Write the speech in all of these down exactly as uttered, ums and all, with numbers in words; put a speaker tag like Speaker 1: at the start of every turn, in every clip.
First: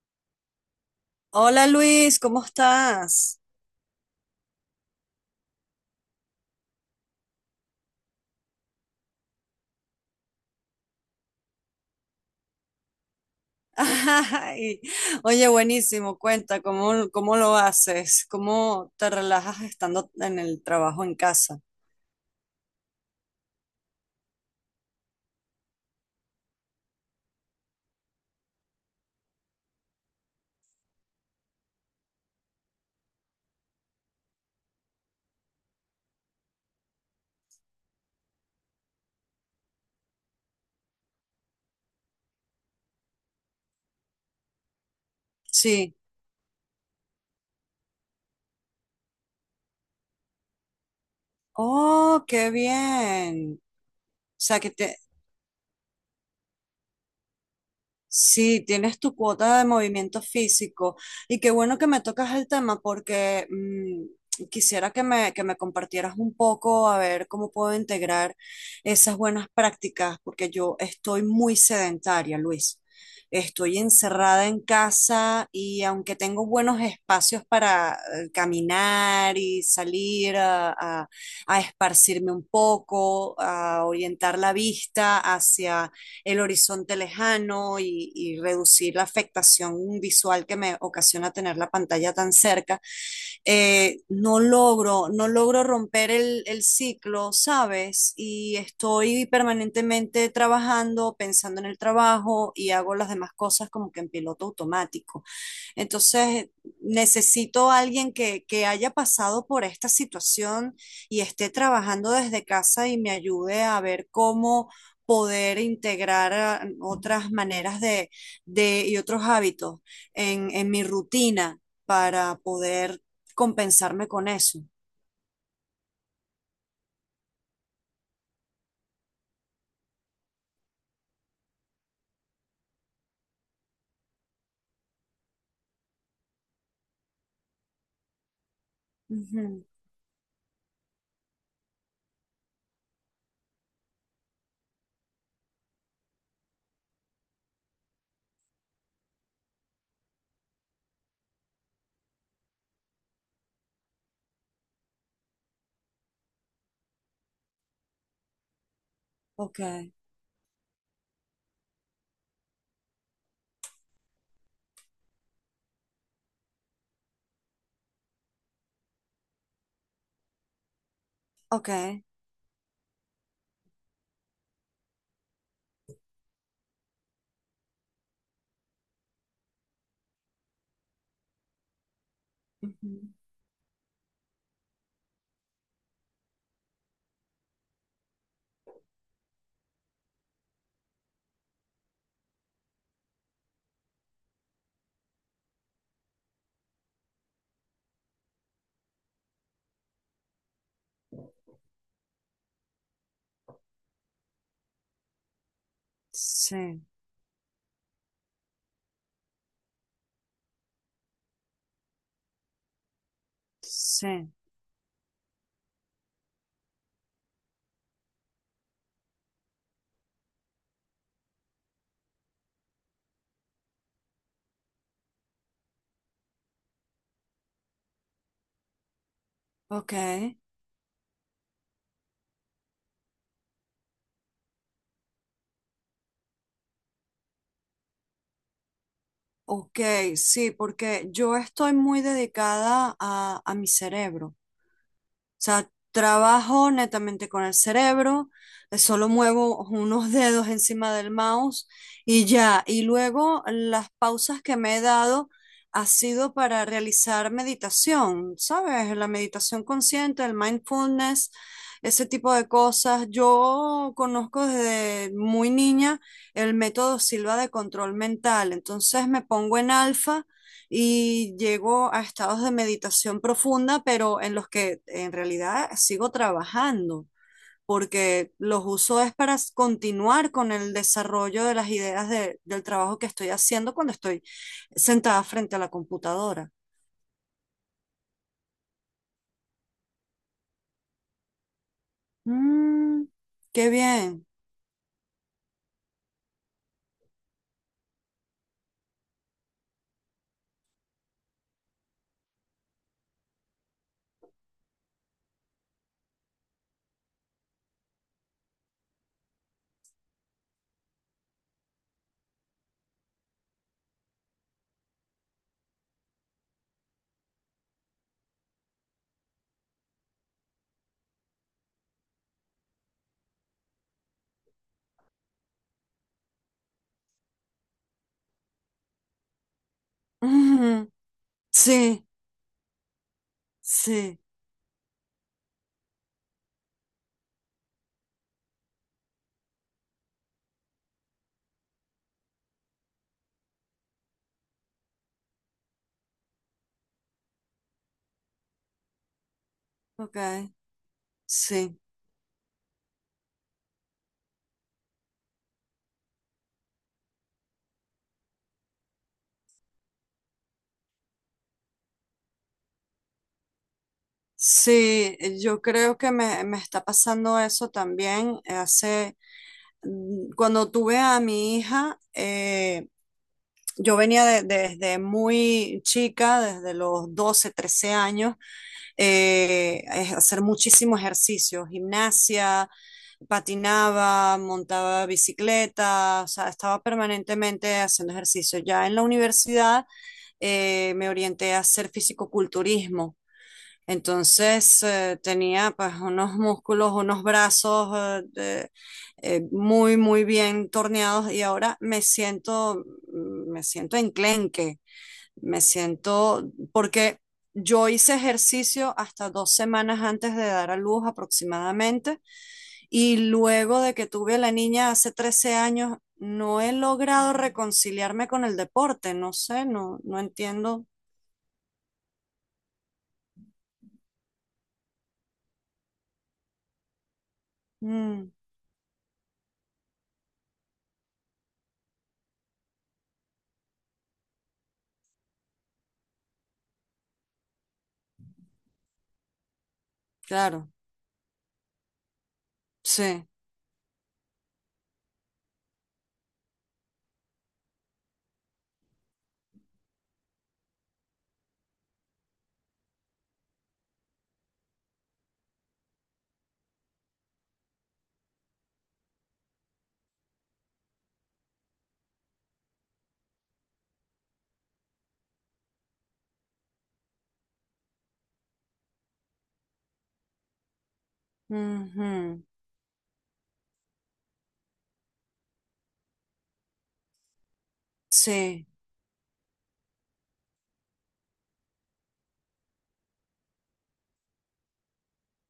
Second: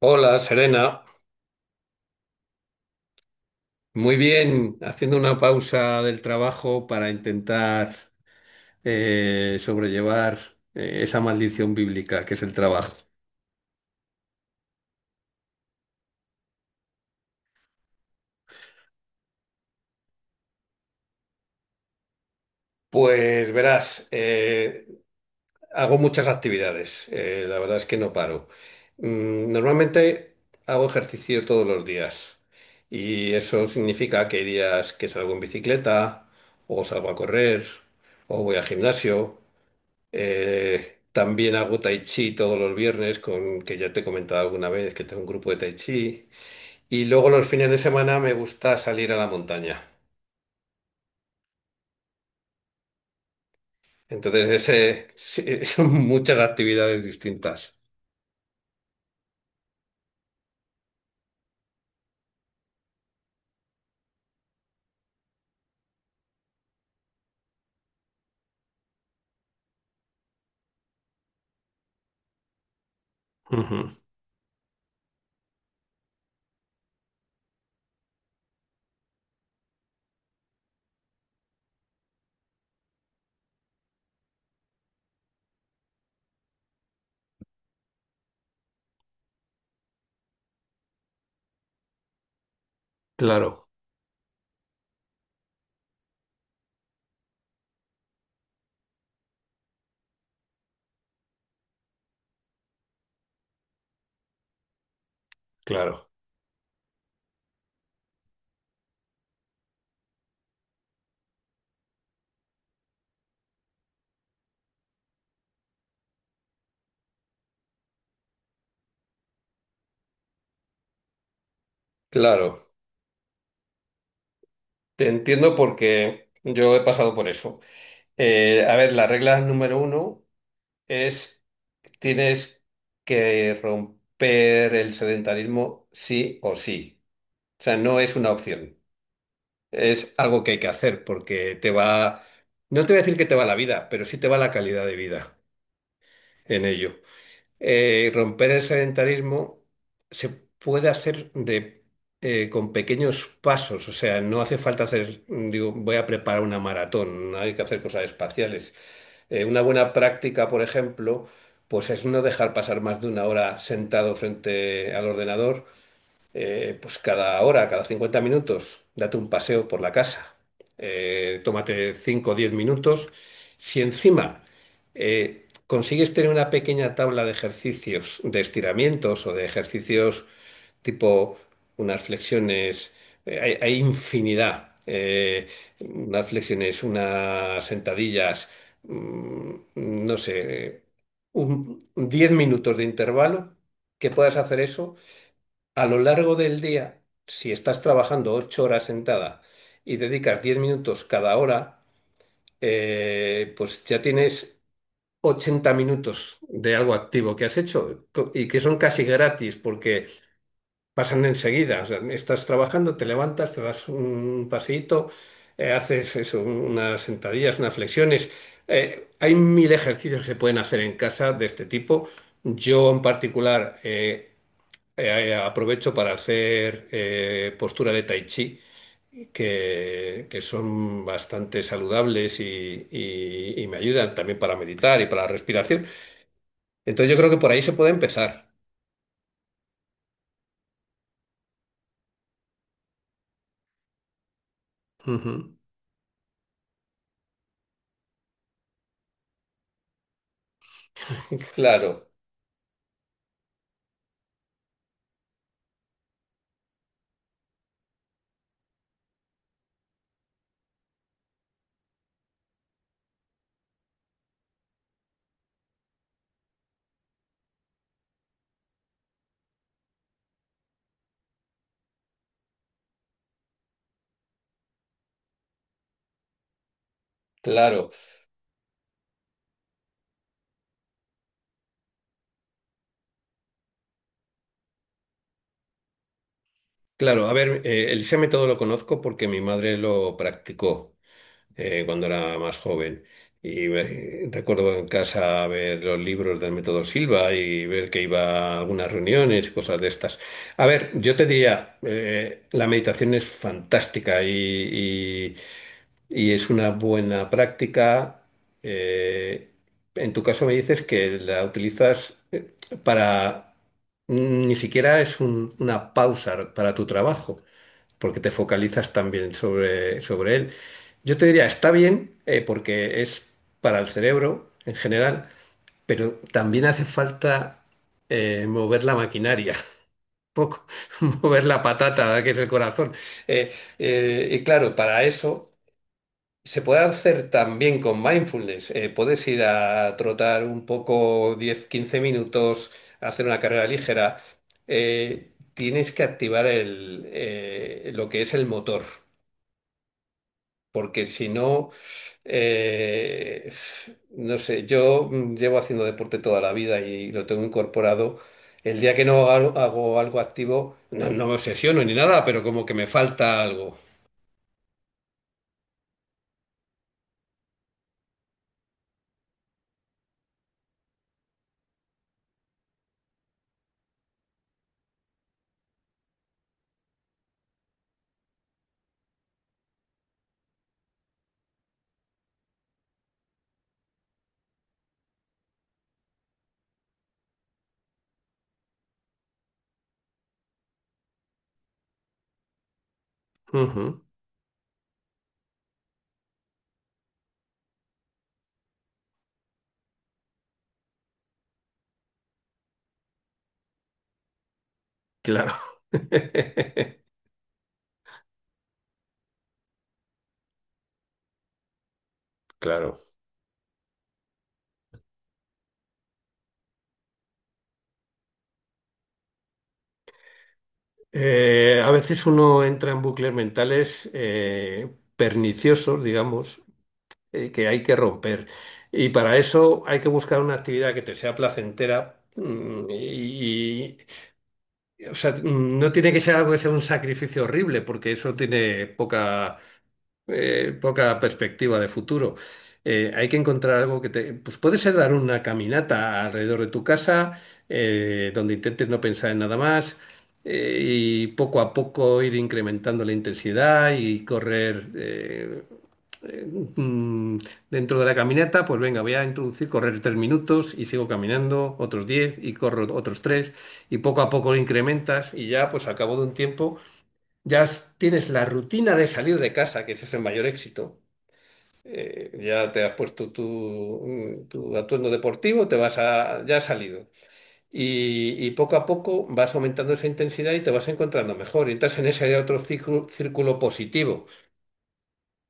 Speaker 1: Hola, Serena.
Speaker 2: Hola Luis, ¿cómo estás?
Speaker 1: Muy bien, haciendo una pausa del trabajo para intentar eh, sobrellevar eh, esa maldición bíblica que es el trabajo.
Speaker 2: Ay, oye, buenísimo, cuenta, ¿cómo, cómo lo haces? ¿Cómo te relajas estando en el trabajo en casa?
Speaker 1: Pues verás, eh, hago muchas actividades, eh, la verdad es que no paro. Mm, normalmente hago ejercicio todos los días y eso significa que hay días que salgo en bicicleta o salgo a correr o voy al gimnasio. Eh, también hago tai chi todos los viernes, con, que ya te he comentado alguna vez que tengo un grupo de tai
Speaker 2: Sí.
Speaker 1: chi. Y luego los fines de semana me gusta salir a la montaña.
Speaker 2: Oh, qué bien. O
Speaker 1: Entonces,
Speaker 2: sea, que te,
Speaker 1: ese, sí, son muchas actividades distintas.
Speaker 2: sí, tienes tu cuota de movimiento físico y qué bueno que me tocas el tema porque mm, quisiera que me, que me compartieras un poco a ver cómo puedo integrar esas buenas prácticas porque yo estoy muy sedentaria, Luis. Estoy
Speaker 1: Ujú.
Speaker 2: encerrada en casa y aunque tengo buenos espacios para eh, caminar y salir a, a a esparcirme un poco, a orientar la vista hacia el horizonte lejano y, y, reducir la afectación visual que me ocasiona tener la pantalla tan cerca,
Speaker 1: Claro,
Speaker 2: eh, no logro, no logro romper el, el, ciclo, ¿sabes? Y estoy permanentemente trabajando, pensando en el trabajo y hago las demás cosas como que en piloto automático.
Speaker 1: claro,
Speaker 2: Entonces, necesito a alguien que, que haya pasado por esta situación y esté trabajando desde casa y me ayude a ver cómo poder integrar ah, otras maneras de, de- y otros hábitos en, en mi rutina para
Speaker 1: claro.
Speaker 2: poder compensarme con eso.
Speaker 1: Te entiendo porque yo he pasado por eso. Eh, a ver, la regla número uno es tienes que romper el sedentarismo sí o sí. O sea, no es una opción.
Speaker 2: Ujú.
Speaker 1: Es algo que hay que hacer porque te va, no te voy a decir que te va la vida, pero sí te va la calidad de vida en ello. Eh, romper el sedentarismo se puede hacer de, eh, con pequeños pasos, o sea, no hace falta hacer, digo, voy a preparar una maratón, no hay que hacer cosas espaciales. Eh,
Speaker 2: Ok,
Speaker 1: una buena práctica, por ejemplo, pues es no dejar pasar más de una hora sentado frente al ordenador eh, pues cada hora, cada cincuenta minutos, date un paseo por la casa, eh,
Speaker 2: ok.
Speaker 1: tómate cinco o diez minutos. Si encima eh, consigues tener una pequeña tabla de ejercicios, de estiramientos o de ejercicios tipo unas flexiones,
Speaker 2: Ujú.
Speaker 1: eh, hay, hay infinidad, eh, unas flexiones, unas sentadillas, mm, no sé, un, diez minutos de intervalo, que puedas hacer eso. A lo largo del día, si estás trabajando ocho horas sentada y dedicas diez minutos cada hora, eh, pues ya tienes ochenta minutos de
Speaker 2: Sí,
Speaker 1: algo activo que has hecho co- y que son casi gratis porque pasan enseguida. O sea, estás trabajando, te levantas, te das
Speaker 2: sí,
Speaker 1: un paseíto, eh, haces eso, unas sentadillas, unas flexiones. Eh, hay mil ejercicios que se pueden hacer en casa de este tipo. Yo en particular... eh, eh, eh, aprovecho para hacer eh, postura de tai chi,
Speaker 2: ok.
Speaker 1: que, que son bastante saludables y, y- y me ayudan también para meditar y para la respiración. Entonces yo creo que por ahí se puede empezar.
Speaker 2: Ok, sí, porque yo estoy muy dedicada a, a mi cerebro. O
Speaker 1: Ujú.
Speaker 2: sea, trabajo netamente con el cerebro, eh, solo muevo unos dedos encima del mouse
Speaker 1: Claro,
Speaker 2: y ya. Y luego las pausas que me he dado ha sido para realizar meditación, ¿sabes? La meditación consciente, el mindfulness, ese tipo de cosas. Yo conozco desde muy niña el método Silva de control mental, entonces me pongo en alfa y llego a estados de meditación profunda, pero en los que en realidad sigo trabajando,
Speaker 1: claro,
Speaker 2: porque los uso es para continuar con el desarrollo de las ideas de- del trabajo que estoy haciendo cuando estoy sentada frente a la computadora.
Speaker 1: claro. A ver, eh, el Isame todo lo conozco porque mi madre lo practicó. Eh, cuando era más joven.
Speaker 2: Mm,
Speaker 1: Y
Speaker 2: qué bien.
Speaker 1: me- recuerdo en casa ver los libros del método Silva y ver que iba a algunas reuniones y cosas de estas. A ver, yo te diría, eh, la meditación es fantástica y, y es una buena práctica. eh, en tu caso me dices que la utilizas eh, para... Ni siquiera es un- una pausa para tu trabajo, porque te focalizas también sobre, sobre él. Yo te diría, está bien, eh, porque es para el cerebro en general, pero también hace falta eh, mover la maquinaria, un poco,
Speaker 2: Ujú.
Speaker 1: mover la
Speaker 2: Sí,
Speaker 1: patata, que es el corazón. Eh,
Speaker 2: sí,
Speaker 1: eh, y claro, para eso... Se puede hacer también con mindfulness. Eh, puedes ir a trotar un poco diez quince minutos, hacer una carrera ligera. Eh, tienes que activar el, eh, lo que es el motor,
Speaker 2: ok,
Speaker 1: porque si no,
Speaker 2: sí.
Speaker 1: eh, no sé, yo mm, llevo haciendo deporte toda la vida y lo tengo incorporado. El día que no hago, hago algo activo, no, no me obsesiono ni nada, pero como que me falta algo.
Speaker 2: Sí, yo creo que me, me, está pasando eso también. Hace mm, cuando tuve a mi hija, eh, yo venía de- desde muy chica, desde los doce, trece años, eh, es hacer muchísimo ejercicio, gimnasia, patinaba, montaba bicicleta, o sea, estaba permanentemente haciendo ejercicio. Ya en la universidad eh, me orienté a hacer fisicoculturismo.
Speaker 1: Ujú,
Speaker 2: Entonces eh, tenía pues unos músculos, unos brazos eh, de- eh, muy, muy bien torneados y ahora me siento, mm, me siento enclenque,
Speaker 1: claro,
Speaker 2: me siento, porque yo hice ejercicio hasta dos semanas antes de dar a luz aproximadamente
Speaker 1: claro.
Speaker 2: y luego de que tuve a la niña hace trece años, no he logrado reconciliarme con el deporte, no sé, no, no entiendo.
Speaker 1: Eh, a veces uno entra en bucles mentales eh, perniciosos, digamos, eh, que hay que
Speaker 2: Mm,
Speaker 1: romper. Y para eso hay que buscar una actividad que te sea placentera. mm, Y, y- o sea, mm, no tiene que ser algo que sea un sacrificio horrible, porque eso tiene poca,
Speaker 2: claro,
Speaker 1: eh, poca perspectiva de futuro. Eh,
Speaker 2: sí.
Speaker 1: hay que encontrar algo que te... Pues puede ser dar una caminata alrededor de tu casa, eh, donde intentes no pensar en nada más, eh, y poco a poco ir incrementando la intensidad y correr... eh, eh, mm, dentro de la caminata, pues venga, voy a introducir correr tres minutos y sigo caminando otros diez y corro otros tres y poco a poco lo incrementas y ya pues al cabo de un tiempo ya s- tienes la rutina de salir de casa, que ese es el mayor éxito. Eh,
Speaker 2: Ujú.
Speaker 1: ya te has puesto tu, mm, tu atuendo deportivo, te vas a, ya has salido. Y, y
Speaker 2: Sí,
Speaker 1: poco a poco vas aumentando esa intensidad y te vas encontrando mejor. Y entras en ese otro círculo, círculo positivo.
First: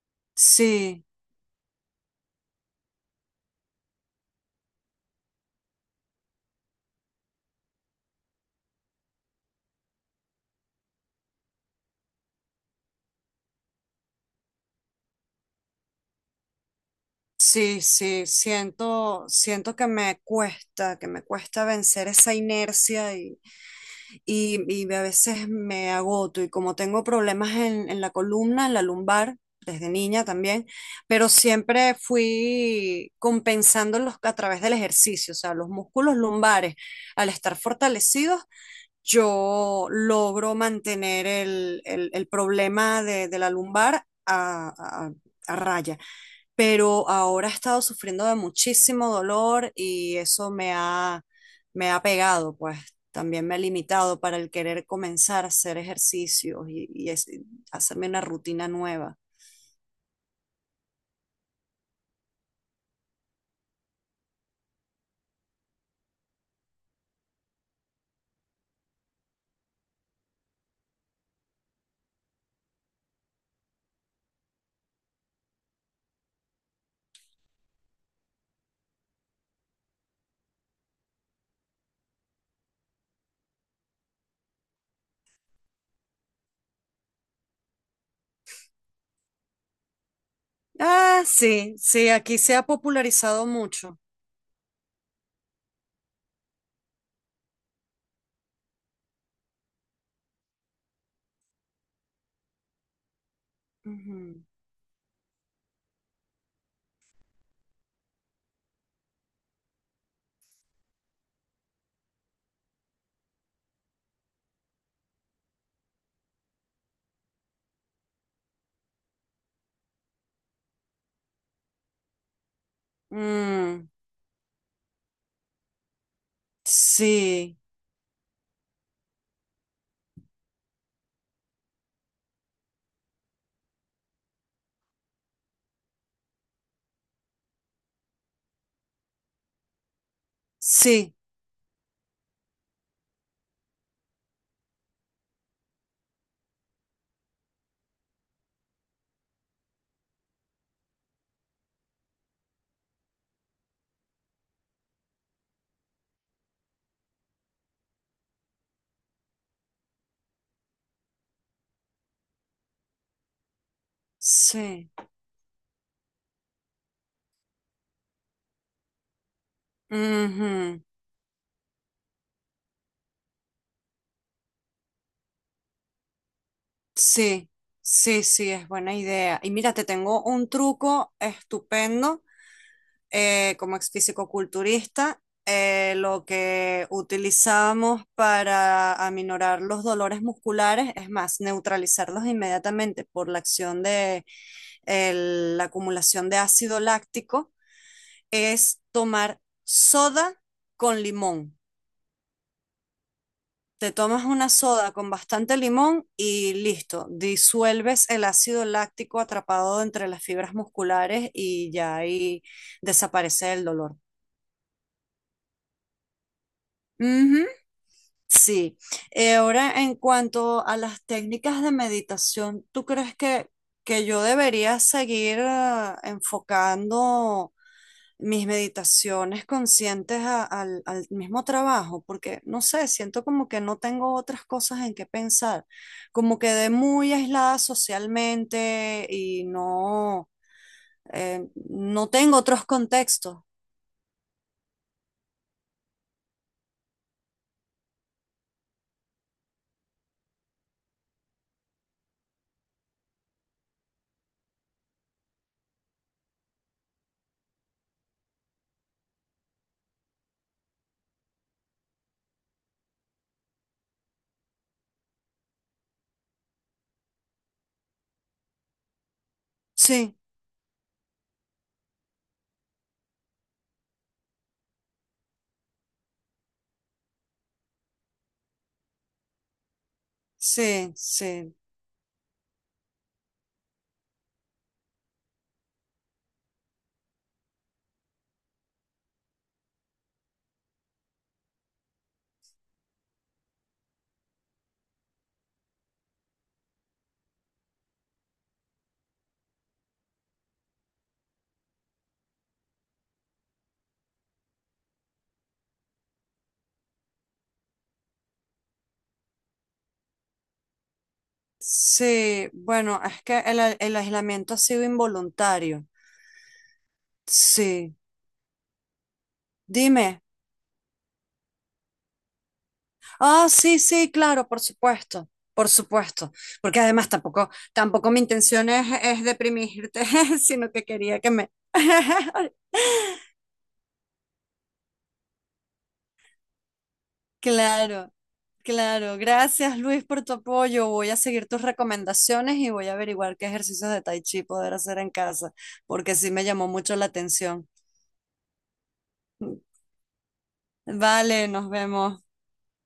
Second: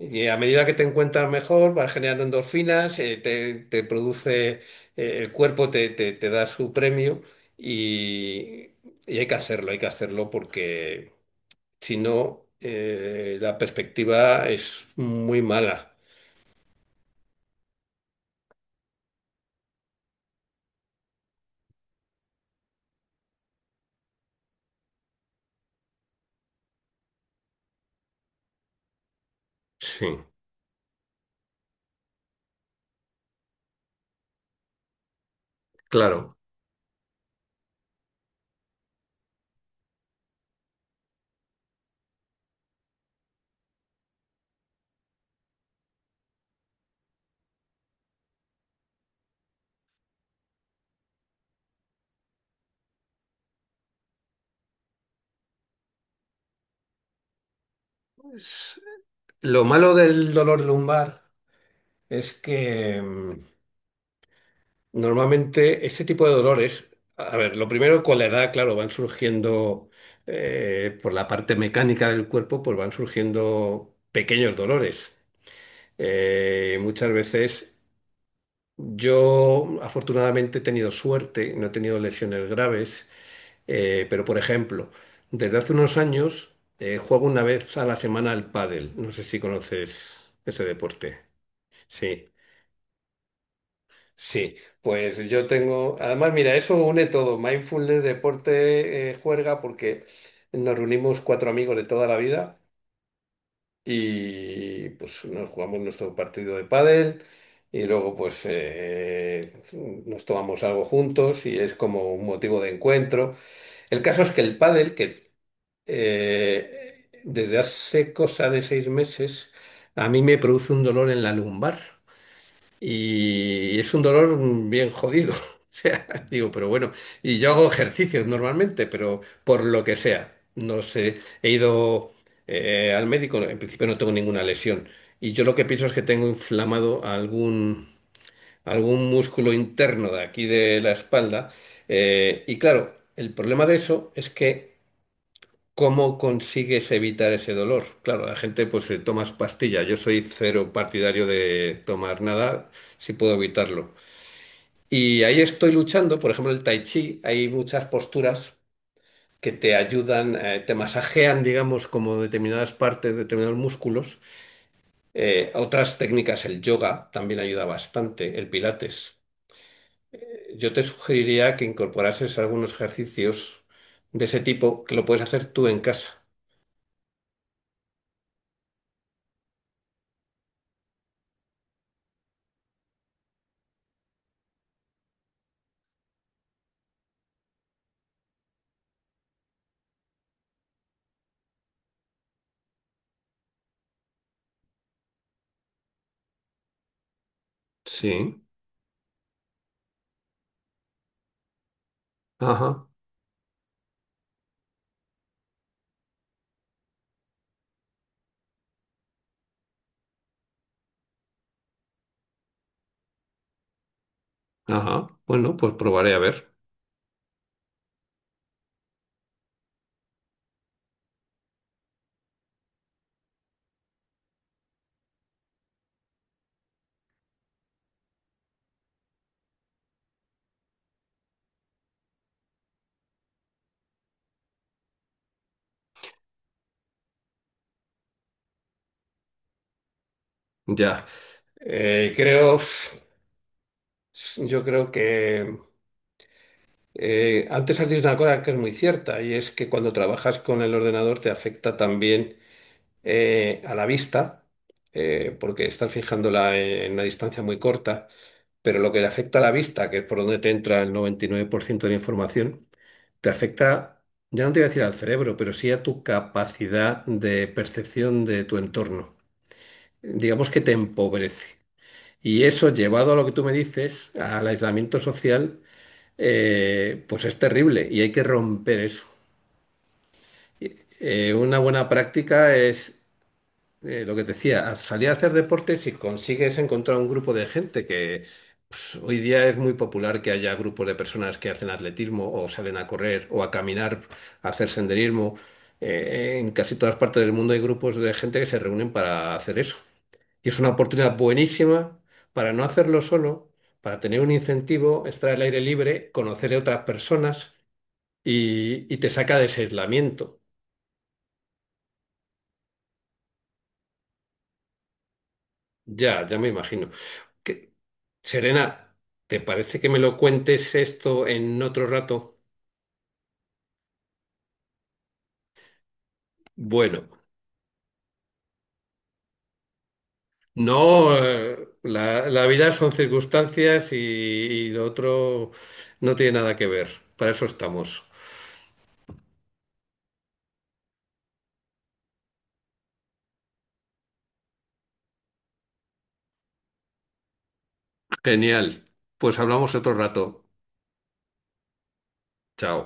Speaker 1: Y a medida que te
Speaker 2: sí,
Speaker 1: encuentras mejor, vas generando endorfinas, eh, te, te produce, eh, el cuerpo te, te te da su premio y, y hay que hacerlo, hay que hacerlo porque si no, eh, la perspectiva es muy mala.
Speaker 2: sí, sí, siento, siento que me cuesta, que me cuesta, vencer esa inercia y, y, y a veces me agoto y como tengo problemas en, en la columna, en la lumbar, desde
Speaker 1: Sí,
Speaker 2: niña también, pero siempre fui compensándolos a través del ejercicio, o sea, los músculos
Speaker 1: claro.
Speaker 2: lumbares al estar fortalecidos yo logro mantener el, el- el problema de, de la lumbar a, a- a raya. Pero ahora he estado sufriendo de muchísimo dolor y eso me ha, me ha, pegado, pues también me ha limitado para el querer comenzar a hacer ejercicios y, y es- hacerme una rutina
Speaker 1: Es-
Speaker 2: nueva.
Speaker 1: Lo malo del dolor lumbar es que mm, normalmente este tipo de dolores, a ver, lo primero con la edad, claro, van surgiendo eh, por la parte mecánica del cuerpo, pues van surgiendo pequeños dolores. Eh, muchas veces yo afortunadamente he tenido suerte, no he tenido lesiones graves. Eh, pero, por ejemplo, desde hace unos años eh, juego una vez a la semana al pádel. No sé si conoces ese deporte.
Speaker 2: Ah, sí, sí,
Speaker 1: Sí,
Speaker 2: aquí se ha popularizado mucho.
Speaker 1: sí. Pues yo tengo... Además, mira, eso une todo. Mindfulness, deporte, eh, juerga, porque nos reunimos cuatro amigos de toda la vida
Speaker 2: Ujú.
Speaker 1: y pues nos jugamos nuestro partido de pádel y luego pues eh, nos tomamos algo juntos y es como un motivo de encuentro. El caso es que el pádel, que eh, desde hace cosa de seis meses, a mí me produce un dolor en la lumbar y
Speaker 2: Mm,
Speaker 1: es un dolor bien jodido. O sea, digo, pero bueno, y yo
Speaker 2: sí,
Speaker 1: hago ejercicios normalmente, pero por lo que sea, no sé, he ido eh, al médico, en principio no tengo ninguna lesión y yo lo que pienso es que tengo inflamado algún, algún músculo interno de aquí de la
Speaker 2: sí,
Speaker 1: espalda eh, y claro, el problema de eso es que ¿cómo consigues evitar ese dolor? Claro, la gente pues se toma su pastilla. Yo soy cero partidario de tomar nada si puedo evitarlo. Y ahí estoy luchando, por ejemplo, el tai chi, hay muchas posturas que te ayudan, eh, te masajean, digamos, como determinadas partes, determinados músculos.
Speaker 2: sí.
Speaker 1: Eh, otras técnicas, el yoga también ayuda bastante, el pilates. Eh, Yo
Speaker 2: Ujú.
Speaker 1: te sugeriría que incorporases algunos ejercicios de ese tipo que lo puedes hacer tú en casa.
Speaker 2: Sí, sí, sí, es buena idea. Y mira, te tengo un truco estupendo eh, como ex fisicoculturista. Eh, lo que utilizamos para aminorar los dolores musculares, es más, neutralizarlos inmediatamente por la acción de el- la acumulación de ácido láctico,
Speaker 1: Sí.
Speaker 2: es tomar soda con limón.
Speaker 1: Ajá.
Speaker 2: Te tomas una soda con bastante limón y listo, disuelves el ácido láctico atrapado entre las fibras musculares y ya ahí desaparece el dolor.
Speaker 1: Ajá, bueno, pues probaré a ver.
Speaker 2: Ujú. Sí. Eh, ahora, en cuanto a las técnicas de meditación, ¿tú crees que, que yo debería seguir eh, enfocando mis meditaciones conscientes a- al, al mismo trabajo? Porque no sé, siento como que no tengo otras cosas en qué pensar, como quedé muy aislada socialmente y no,
Speaker 1: Ya.
Speaker 2: eh, no
Speaker 1: Eh,
Speaker 2: tengo
Speaker 1: creo,
Speaker 2: otros contextos.
Speaker 1: yo creo que eh, antes has dicho una cosa que es muy cierta y es que cuando trabajas con el ordenador te afecta también eh, a la vista, eh, porque estás fijándola en en una distancia muy corta, pero lo que le afecta a la vista, que es por donde te entra el noventa y nueve por ciento de la información, te afecta, ya no te voy a decir al cerebro, pero sí a tu capacidad de percepción de tu entorno.
Speaker 2: Sí,
Speaker 1: Digamos que te empobrece. Y eso, llevado a lo que tú me dices, al aislamiento social, eh, pues es terrible y hay que romper eso.
Speaker 2: sí,
Speaker 1: Eh,
Speaker 2: sí,
Speaker 1: una buena práctica es eh, lo que te decía, a- salir a hacer deporte si consigues encontrar un grupo de gente que pues, hoy día es muy popular que haya grupos de personas que hacen atletismo o salen a correr o a caminar, a hacer senderismo. Eh, en casi todas partes del mundo hay grupos de gente que se reúnen para hacer eso. Y es una oportunidad buenísima para no hacerlo solo, para tener un incentivo, estar al aire libre, conocer a otras personas y, y te saca de ese aislamiento.
Speaker 2: sí. Bueno, es que el, a- el aislamiento ha sido involuntario.
Speaker 1: Ya, ya me imagino. Que-
Speaker 2: Sí,
Speaker 1: Serena, ¿te parece que me lo
Speaker 2: dime.
Speaker 1: cuentes esto en otro rato?
Speaker 2: Ah, sí, sí, claro, por supuesto, por supuesto, porque
Speaker 1: Bueno,
Speaker 2: además tampoco, tampoco mi intención es, es deprimirte, sino que
Speaker 1: no,
Speaker 2: quería que me...
Speaker 1: eh, la, la vida son circunstancias y, y lo otro no tiene nada que ver. Para eso estamos.
Speaker 2: Claro, claro, gracias Luis por tu apoyo, voy a seguir tus recomendaciones y voy a averiguar qué ejercicios de Tai Chi poder hacer en casa, porque sí me llamó mucho la atención.
Speaker 1: Genial. Pues hablamos otro rato.
Speaker 2: Vale, nos vemos.
Speaker 1: Chao.